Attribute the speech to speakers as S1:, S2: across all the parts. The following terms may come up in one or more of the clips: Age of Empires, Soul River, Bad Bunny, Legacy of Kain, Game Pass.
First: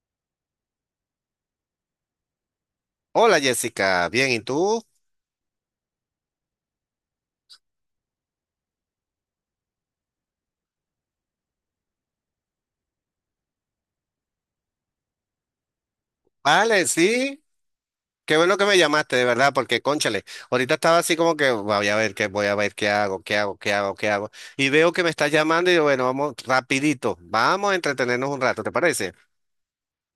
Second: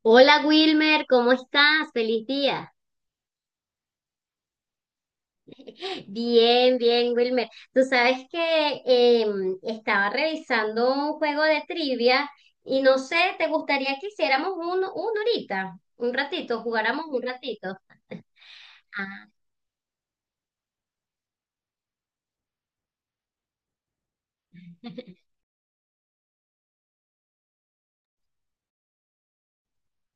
S1: Hola Wilmer, ¿cómo estás? Feliz día.
S2: Hola Jessica, bien, ¿y tú?
S1: Bien, bien, Wilmer. Tú sabes que estaba revisando un juego de trivia y no sé, ¿te gustaría que hiciéramos uno ahorita? Un ratito,
S2: Vale,
S1: jugáramos un
S2: sí,
S1: ratito.
S2: qué bueno que me llamaste, de
S1: Ah,
S2: verdad, porque cónchale, ahorita estaba así como que voy a ver qué, voy a ver qué hago, qué hago, qué hago, qué hago. Y veo que me estás llamando y digo, bueno, vamos rapidito, vamos a entretenernos un rato, ¿te parece?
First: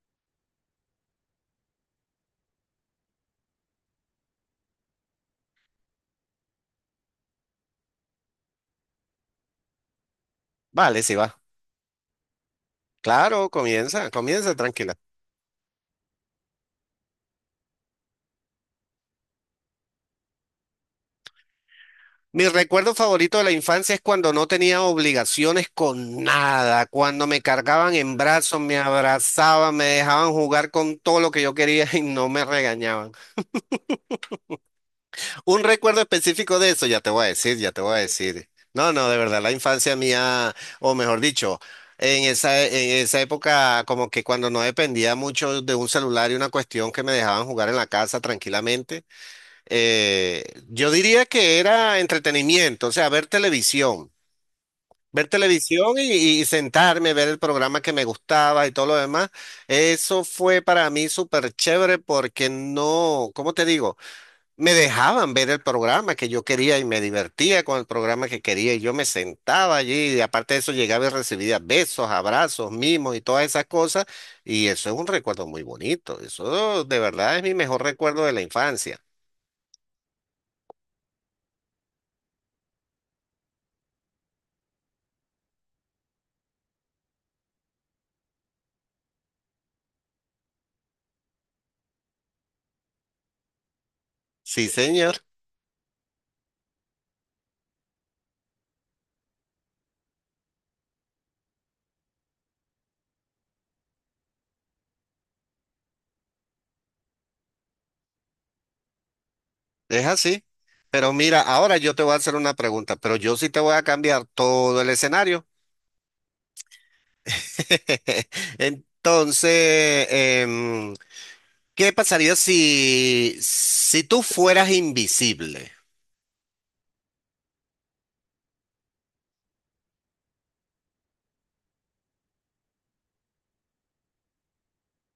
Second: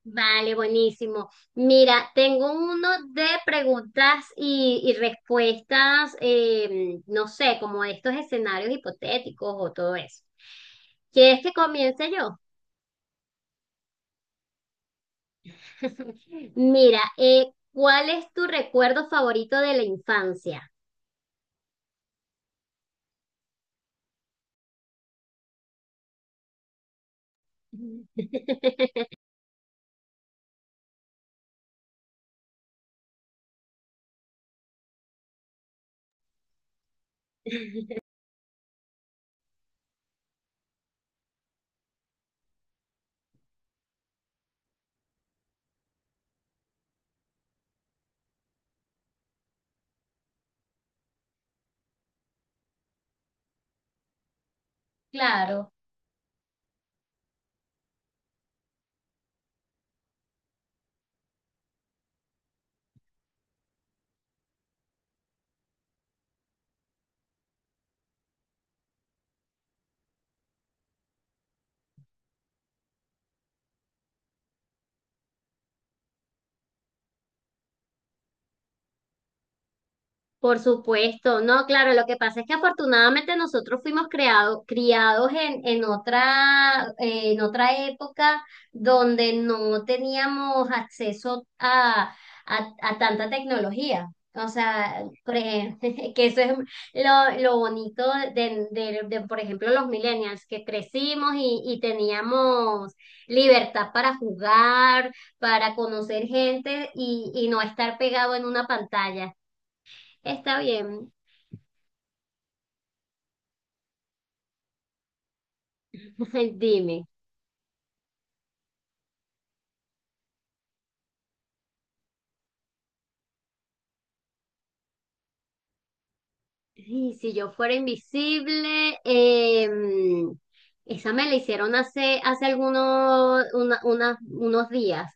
S1: vale, buenísimo. Mira, tengo uno de preguntas y respuestas, no sé, como de estos escenarios hipotéticos o todo eso.
S2: Vale, sí va.
S1: ¿Quieres que comience yo?
S2: Claro, comienza, comienza, tranquila.
S1: Mira, ¿cuál es tu recuerdo favorito de la infancia?
S2: Mi recuerdo favorito de la infancia es cuando no tenía obligaciones con nada, cuando me cargaban en brazos, me abrazaban, me dejaban jugar con todo lo que yo quería y no me regañaban. Un recuerdo específico de eso, ya te voy a decir, ya te voy a decir. No, no, de verdad, la infancia mía, o mejor dicho, en esa época, como que cuando no dependía mucho de un celular y una cuestión que me dejaban jugar en la casa tranquilamente, eh, yo diría que era entretenimiento, o sea, ver televisión. Ver
S1: Claro.
S2: televisión y sentarme, ver el programa que me gustaba y todo lo demás. Eso fue para mí súper chévere porque no, ¿cómo te digo? Me dejaban ver el programa que yo quería y me divertía con el programa que quería y yo me sentaba allí y aparte de eso llegaba y recibía besos, abrazos, mimos y todas esas cosas y eso es un recuerdo muy bonito, eso de verdad es mi mejor recuerdo de la infancia.
S1: Por supuesto, no, claro, lo que pasa es que afortunadamente nosotros fuimos creado, criados en otra, en otra época donde no teníamos acceso a tanta tecnología. O
S2: Sí,
S1: sea,
S2: señor,
S1: por ejemplo, que eso es lo bonito de, por ejemplo, los millennials, que crecimos y teníamos libertad para jugar, para conocer gente y no estar pegado en una pantalla.
S2: es así.
S1: Está bien,
S2: Pero mira, ahora yo te voy a hacer una pregunta, pero yo sí te voy a cambiar todo el escenario.
S1: dime.
S2: Entonces, ¿qué pasaría si tú fueras invisible?
S1: Y si yo fuera invisible, esa me la hicieron hace algunos unos días.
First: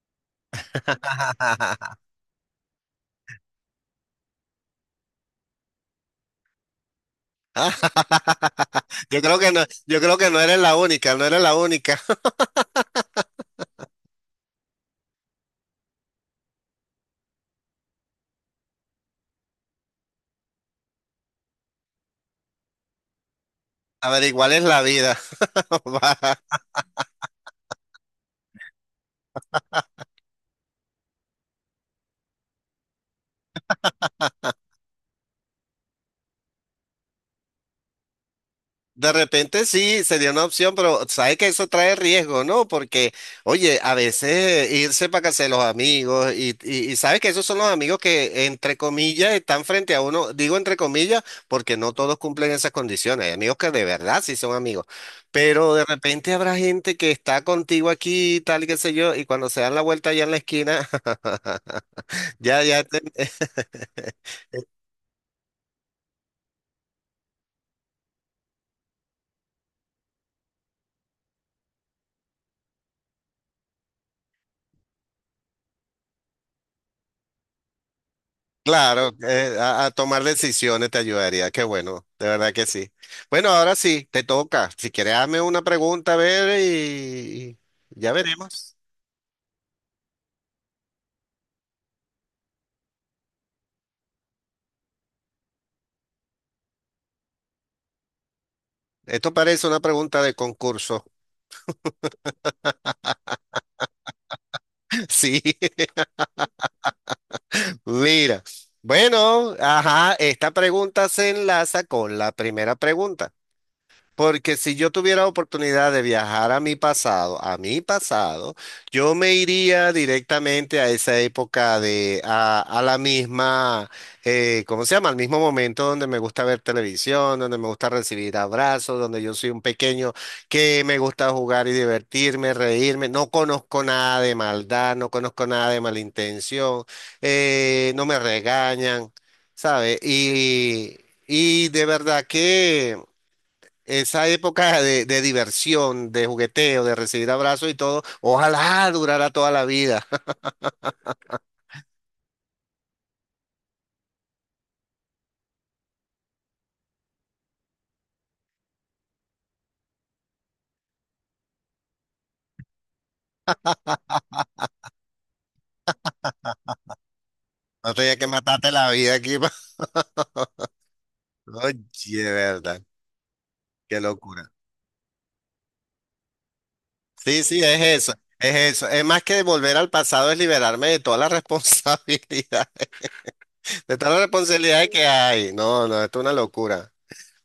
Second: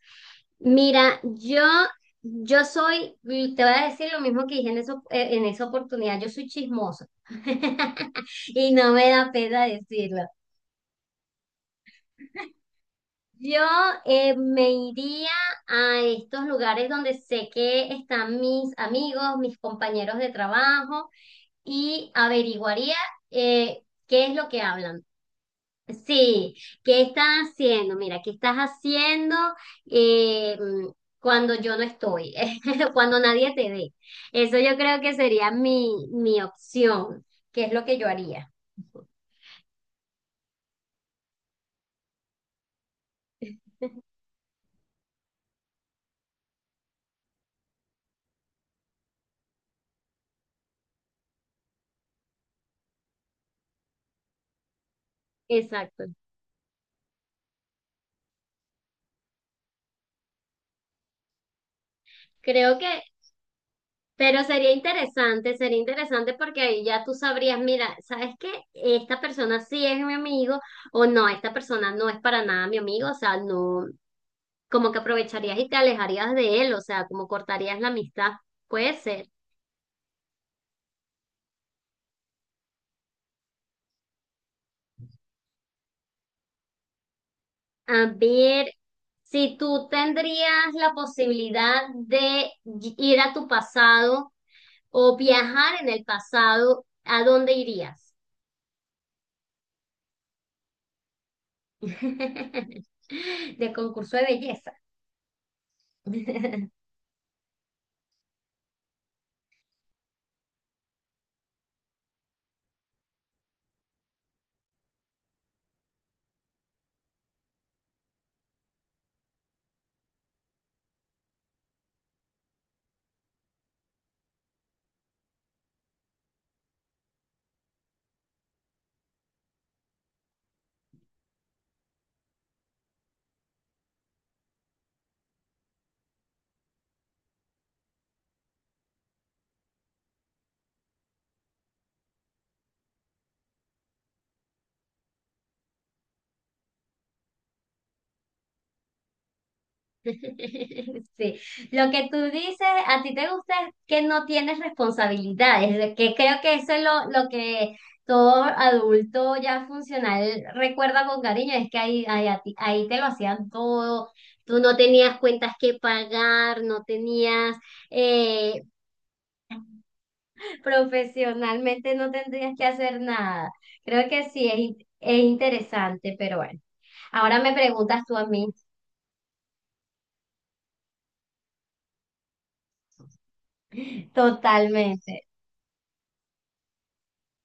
S1: Mira, yo soy, te voy a decir lo mismo que dije en, eso, en esa oportunidad, yo soy chismosa y no me
S2: Yo
S1: da
S2: creo que no,
S1: pena
S2: yo creo
S1: decirlo.
S2: que no eres la única, no eres la única.
S1: Yo me iría a estos lugares donde sé que están mis amigos, mis compañeros de trabajo y averiguaría
S2: A ver,
S1: qué es lo
S2: igual
S1: que
S2: es la
S1: hablan.
S2: vida. Va.
S1: Sí, qué estás haciendo, mira, qué estás haciendo eh, mm, cuando yo no estoy, cuando nadie te ve. Eso yo creo que sería mi opción, que es lo que yo haría.
S2: De repente sí, sería una opción, pero sabes que eso trae riesgo, ¿no? Porque, oye, a veces irse para casa de los amigos y sabes que esos son los amigos que, entre comillas, están frente a uno. Digo entre comillas porque no todos cumplen esas condiciones. Hay amigos que de verdad sí son amigos, pero de
S1: Exacto.
S2: repente habrá gente que está contigo aquí, tal, qué sé yo, y cuando se dan la vuelta allá en la esquina. Ya,
S1: Creo
S2: ya,
S1: que, pero sería interesante porque ahí ya tú sabrías, mira, ¿sabes qué? Esta persona sí es mi amigo o no, esta persona no es para nada mi amigo, o sea, no, como que aprovecharías y te alejarías de él, o sea, como cortarías la amistad, puede
S2: claro,
S1: ser.
S2: a tomar decisiones te ayudaría. Qué bueno, de verdad que sí. Bueno, ahora sí, te toca. Si quieres, hazme una pregunta, a ver, y
S1: A
S2: ya
S1: ver,
S2: veremos.
S1: si tú tendrías la posibilidad de ir a tu pasado o viajar en el pasado, ¿a dónde irías?
S2: Esto parece una pregunta de concurso.
S1: De concurso de belleza.
S2: Sí, mira. Bueno, ajá, esta pregunta se enlaza con la primera pregunta. Porque si yo tuviera oportunidad de viajar a mi pasado, yo me iría directamente a esa época de, a la misma, ¿cómo se llama? Al mismo momento donde me gusta ver televisión, donde me gusta recibir abrazos, donde yo soy un pequeño que me gusta jugar y divertirme, reírme. No conozco nada de maldad, no conozco nada de malintención, no me regañan, ¿sabes? Y de verdad que... Esa época de diversión, de jugueteo, de recibir abrazos y todo, ojalá durara toda la vida.
S1: Sí, lo que tú dices, a ti te gusta es que no tienes responsabilidades, de que creo que eso es lo que todo adulto ya funcional recuerda con cariño, es que ahí, ahí te lo hacían todo, tú no tenías cuentas que pagar, no tenías,
S2: No tenía que
S1: eh,
S2: matarte la vida aquí. Pa-
S1: profesionalmente no
S2: Oye,
S1: tendrías que
S2: verdad,
S1: hacer nada.
S2: qué
S1: Creo que sí,
S2: locura.
S1: es, es interesante, pero bueno, ahora
S2: Sí,
S1: me
S2: sí, es
S1: preguntas
S2: eso,
S1: tú a mí,
S2: es eso. Es más que volver al pasado, es liberarme de toda la responsabilidad, de toda la responsabilidad que
S1: totalmente,
S2: hay. No, no, esto es una locura.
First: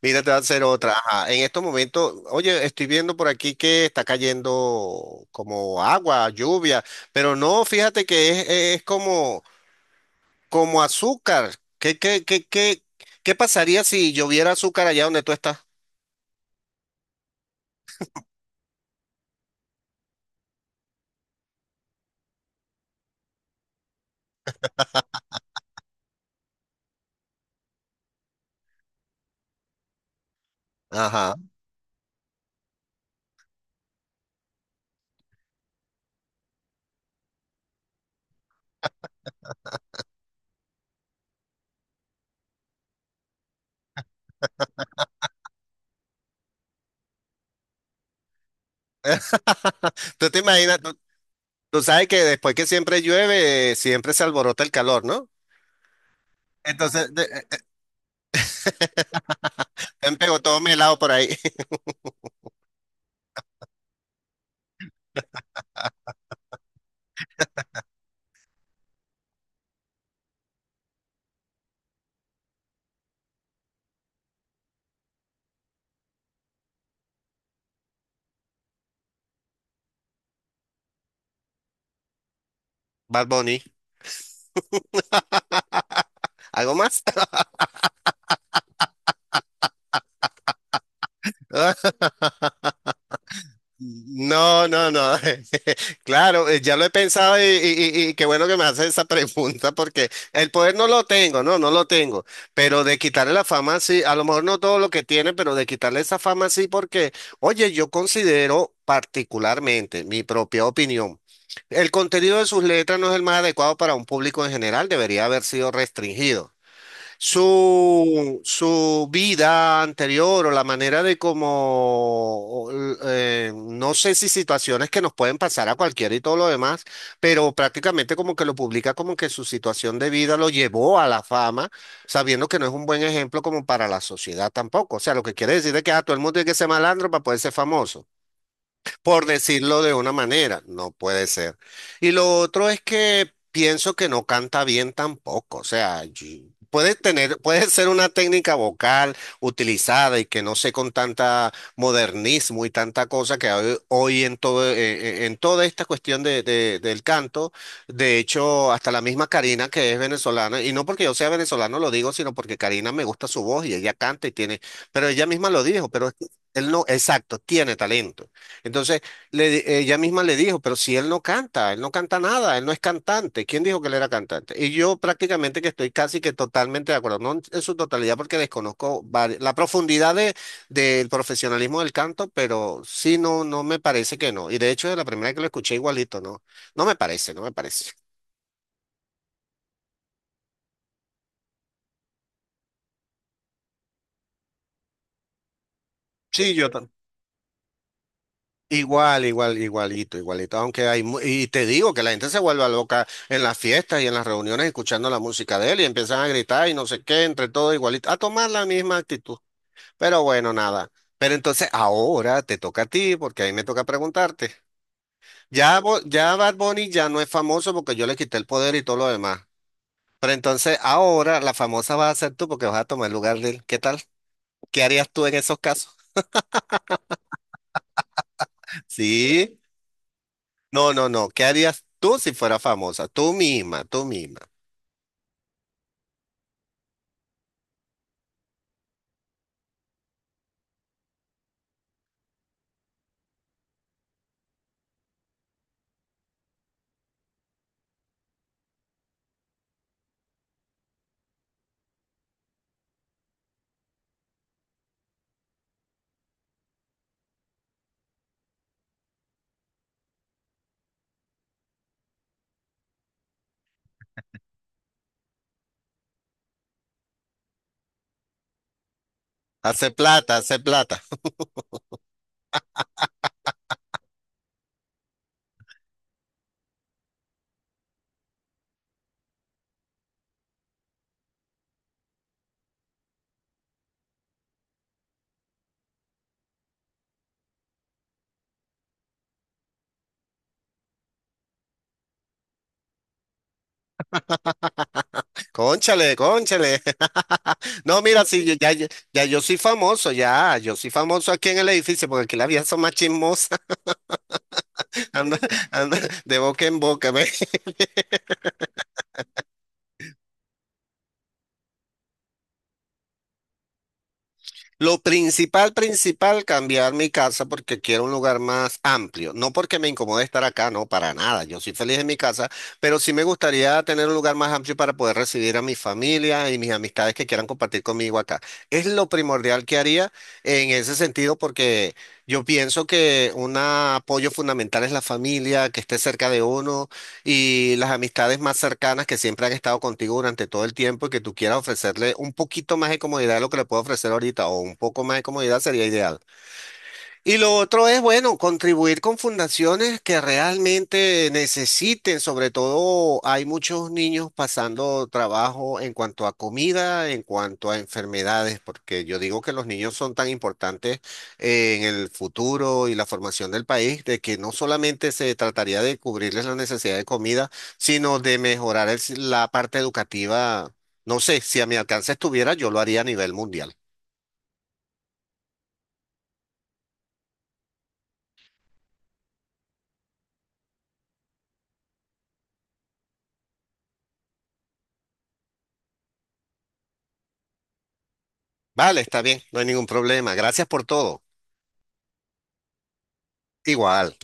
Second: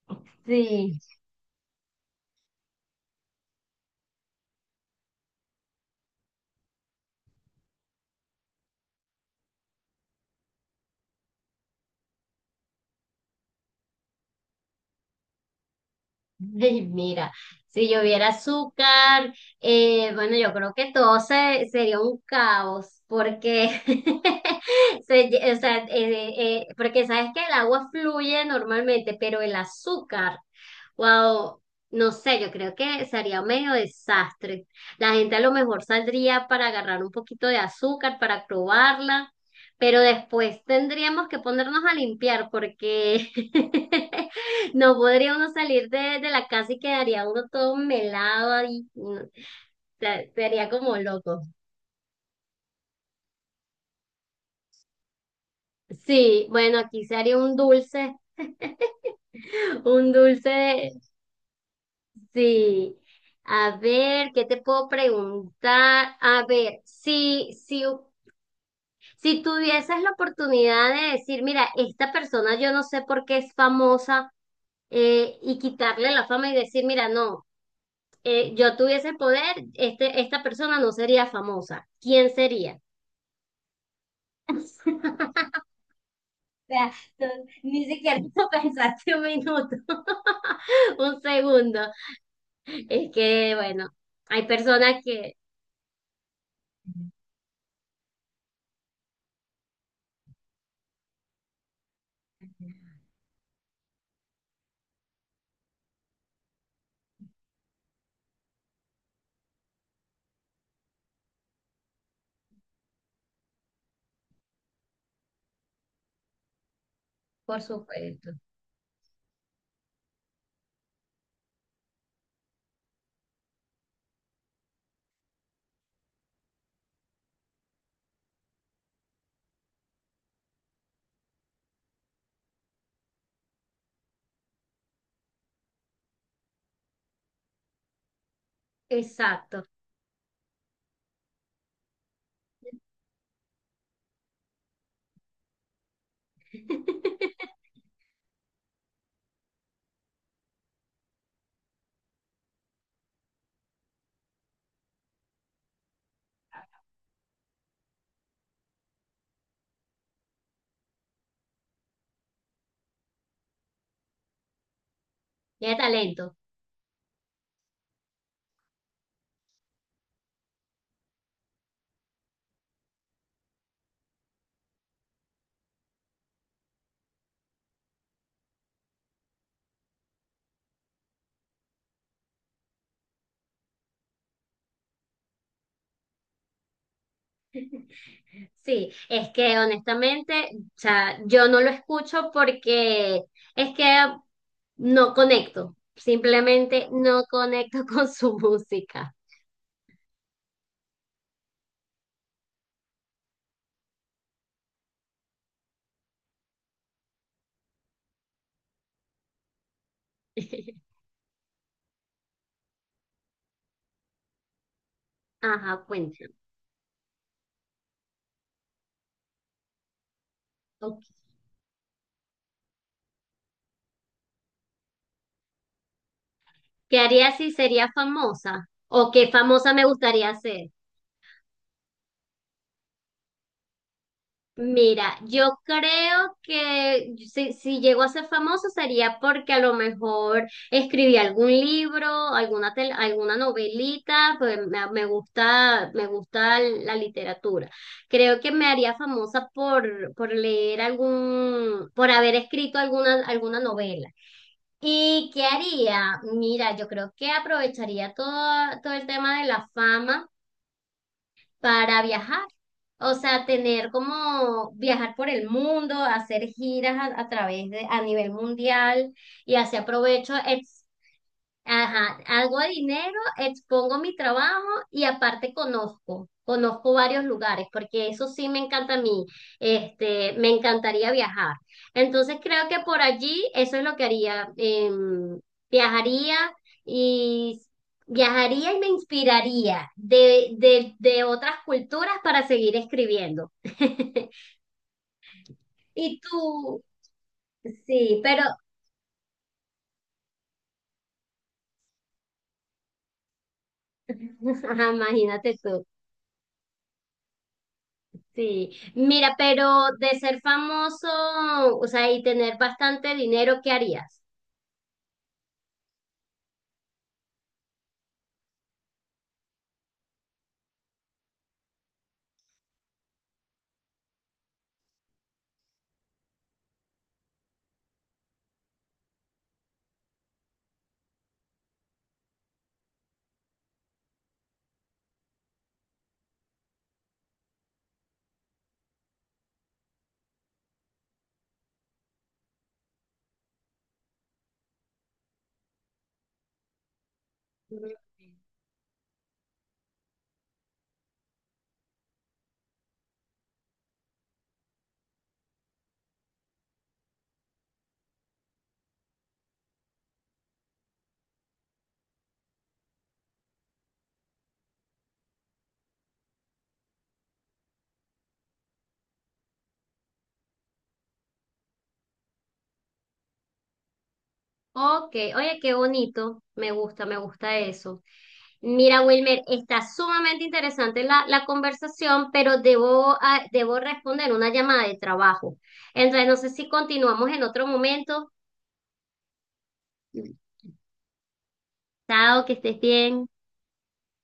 S2: Mira, te voy a hacer otra.
S1: sí.
S2: Ajá, en estos momentos, oye, estoy viendo por aquí que está cayendo como agua, lluvia, pero no, fíjate que es como como azúcar. ¿Qué, qué, qué, qué, qué pasaría si lloviera azúcar allá donde tú estás?
S1: Ay, mira, si lloviera azúcar, bueno, yo creo que todo sería un caos, porque, o sea, porque sabes que el agua fluye normalmente, pero el azúcar
S2: Ajá.
S1: wow, no sé, yo creo que sería medio desastre. La gente a lo mejor saldría para agarrar un poquito de azúcar, para probarla, pero después tendríamos que ponernos a limpiar porque no podría uno salir de la casa y quedaría uno todo melado y
S2: Tú te
S1: sería
S2: imaginas,
S1: como
S2: tú,
S1: loco.
S2: tú sabes que después que siempre llueve, siempre se alborota el calor, ¿no?
S1: Sí, bueno, aquí
S2: Entonces,
S1: se haría un dulce, un
S2: me pegó todo mi
S1: dulce.
S2: helado por ahí.
S1: Sí. A ver, ¿qué te puedo preguntar? A ver, si tuvieses la oportunidad de decir, mira, esta persona yo no sé por qué es famosa, y quitarle la fama y decir, mira, no, yo tuviese el poder, este, esta persona no sería famosa. ¿Quién sería?
S2: Bad Bunny.
S1: O
S2: ¿Algo
S1: sea,
S2: más?
S1: tú ni siquiera lo pensaste un minuto, un segundo. Es que, bueno, hay
S2: No, no,
S1: personas
S2: no.
S1: que,
S2: Claro, ya lo he pensado y, y qué bueno que me haces esa pregunta porque el poder no lo tengo, no, no lo tengo. Pero de quitarle la fama, sí, a lo mejor no todo lo que tiene, pero de quitarle esa fama, sí, porque, oye, yo considero particularmente mi propia opinión. El contenido de sus letras no es el más adecuado para un público en general, debería haber sido restringido
S1: por supuesto,
S2: su, su vida anterior o la manera de cómo, no sé si situaciones que nos pueden pasar a cualquiera y todo lo demás, pero prácticamente como que lo publica como que su situación de vida lo llevó a la fama, sabiendo que no es un buen ejemplo como para la sociedad tampoco. O sea, lo que quiere decir es que a todo el mundo tiene que ser malandro para poder ser famoso por
S1: exacto.
S2: decirlo de una manera, no puede ser. Y lo otro es que pienso que no canta bien tampoco, o sea, yo- puede tener, puede ser una técnica vocal utilizada y que no sé con tanta modernismo y tanta cosa que hay hoy en todo, en toda esta cuestión del canto. De hecho, hasta la misma Karina que es venezolana, y no porque yo sea venezolano lo digo, sino porque Karina me gusta su voz y ella canta y tiene, pero ella misma lo
S1: Tiene
S2: dijo, pero es que
S1: talento.
S2: él no, exacto, tiene talento. Entonces, le di- ella misma le dijo, pero si él no canta, él no canta nada, él no es cantante. ¿Quién dijo que él era cantante? Y yo prácticamente que estoy casi que totalmente de acuerdo, no en, en su totalidad porque desconozco vari- la profundidad de, del profesionalismo del canto, pero sí, no, no me parece que no. Y de hecho, de la primera vez que lo escuché igualito, no, no me parece, no me parece.
S1: Sí, es que honestamente, o sea, yo no lo escucho porque es que no conecto,
S2: Sí, yo, ta-
S1: simplemente no conecto con su música.
S2: igual, igual, igualito, igualito. Aunque hay, mu- y te digo que la gente se vuelve loca en las fiestas y en las reuniones escuchando la música de él y empiezan a gritar y no sé qué, entre todo igualito, a tomar la misma actitud. Pero bueno, nada. Pero entonces ahora te toca a ti, porque ahí me toca preguntarte. Ya,
S1: Ajá,
S2: Bo-
S1: cuéntame.
S2: ya Bad Bunny ya no es famoso porque yo le quité el poder y todo lo demás. Pero entonces
S1: Ok.
S2: ahora la famosa vas a ser tú porque vas a tomar el lugar de él. ¿Qué tal? ¿Qué harías tú en esos casos?
S1: ¿Qué haría si sería famosa? ¿O qué
S2: Sí.
S1: famosa me gustaría ser?
S2: No, no, no. ¿Qué harías tú si fueras famosa? Tú misma, tú misma.
S1: Mira, yo creo que si llego a ser famoso sería porque a lo mejor escribí algún libro, alguna novelita, pues me gusta la literatura. Creo que me haría famosa por leer algún, por haber escrito alguna, alguna novela. ¿Y qué haría? Mira, yo creo que aprovecharía todo, todo el tema de la fama para viajar. O sea, tener como viajar por el mundo, hacer giras a través de, a nivel mundial y así
S2: Hace
S1: aprovecho
S2: plata, hace plata.
S1: ajá, hago dinero, expongo mi trabajo y aparte conozco, conozco varios lugares, porque eso sí me encanta a mí, este, me encantaría viajar. Entonces creo que por allí eso es lo que haría, viajaría y viajaría y me inspiraría de otras culturas para seguir escribiendo.
S2: Cónchale,
S1: Y
S2: cónchale.
S1: tú,
S2: No,
S1: sí,
S2: mira,
S1: pero
S2: sí, yo- ya, ya, ya yo soy famoso, ya. Yo soy famoso aquí en el edificio porque aquí las vías son más chismosas.
S1: ajá,
S2: Anda,
S1: imagínate tú.
S2: anda. De boca en boca.
S1: Sí, mira, pero de ser famoso, o sea, y tener bastante dinero, ¿qué harías?
S2: Lo principal, principal, cambiar mi casa porque quiero un lugar más amplio. No porque me incomode estar acá, no, para nada. Yo soy feliz en mi casa, pero sí me gustaría tener un lugar más amplio para poder recibir a mi familia y mis amistades que quieran compartir conmigo acá. Es lo primordial que haría en ese sentido porque yo pienso que un apoyo fundamental es la familia, que esté cerca de uno y las amistades más cercanas que siempre han estado contigo durante todo el tiempo y que tú quieras ofrecerle un poquito más de comodidad de lo que le puedo ofrecer ahorita o un poco más de comodidad sería ideal. Y lo otro
S1: Ujú.
S2: es, bueno, contribuir con fundaciones que realmente necesiten, sobre todo hay muchos niños pasando trabajo en cuanto a comida, en cuanto a enfermedades, porque yo digo que los niños son tan importantes en el futuro y la formación del país, de que no solamente se trataría de cubrirles la necesidad de comida, sino de mejorar el si- la parte educativa. No sé, si a mi alcance estuviera, yo lo haría a nivel mundial.
S1: Ok, oye, qué bonito, me gusta eso. Mira, Wilmer, está sumamente interesante la conversación, pero debo, ah, debo responder una llamada de trabajo. Entonces, no sé si continuamos en otro momento.
S2: Vale, está bien, no hay ningún problema. Gracias por todo.
S1: Chao, que estés bien.
S2: Igual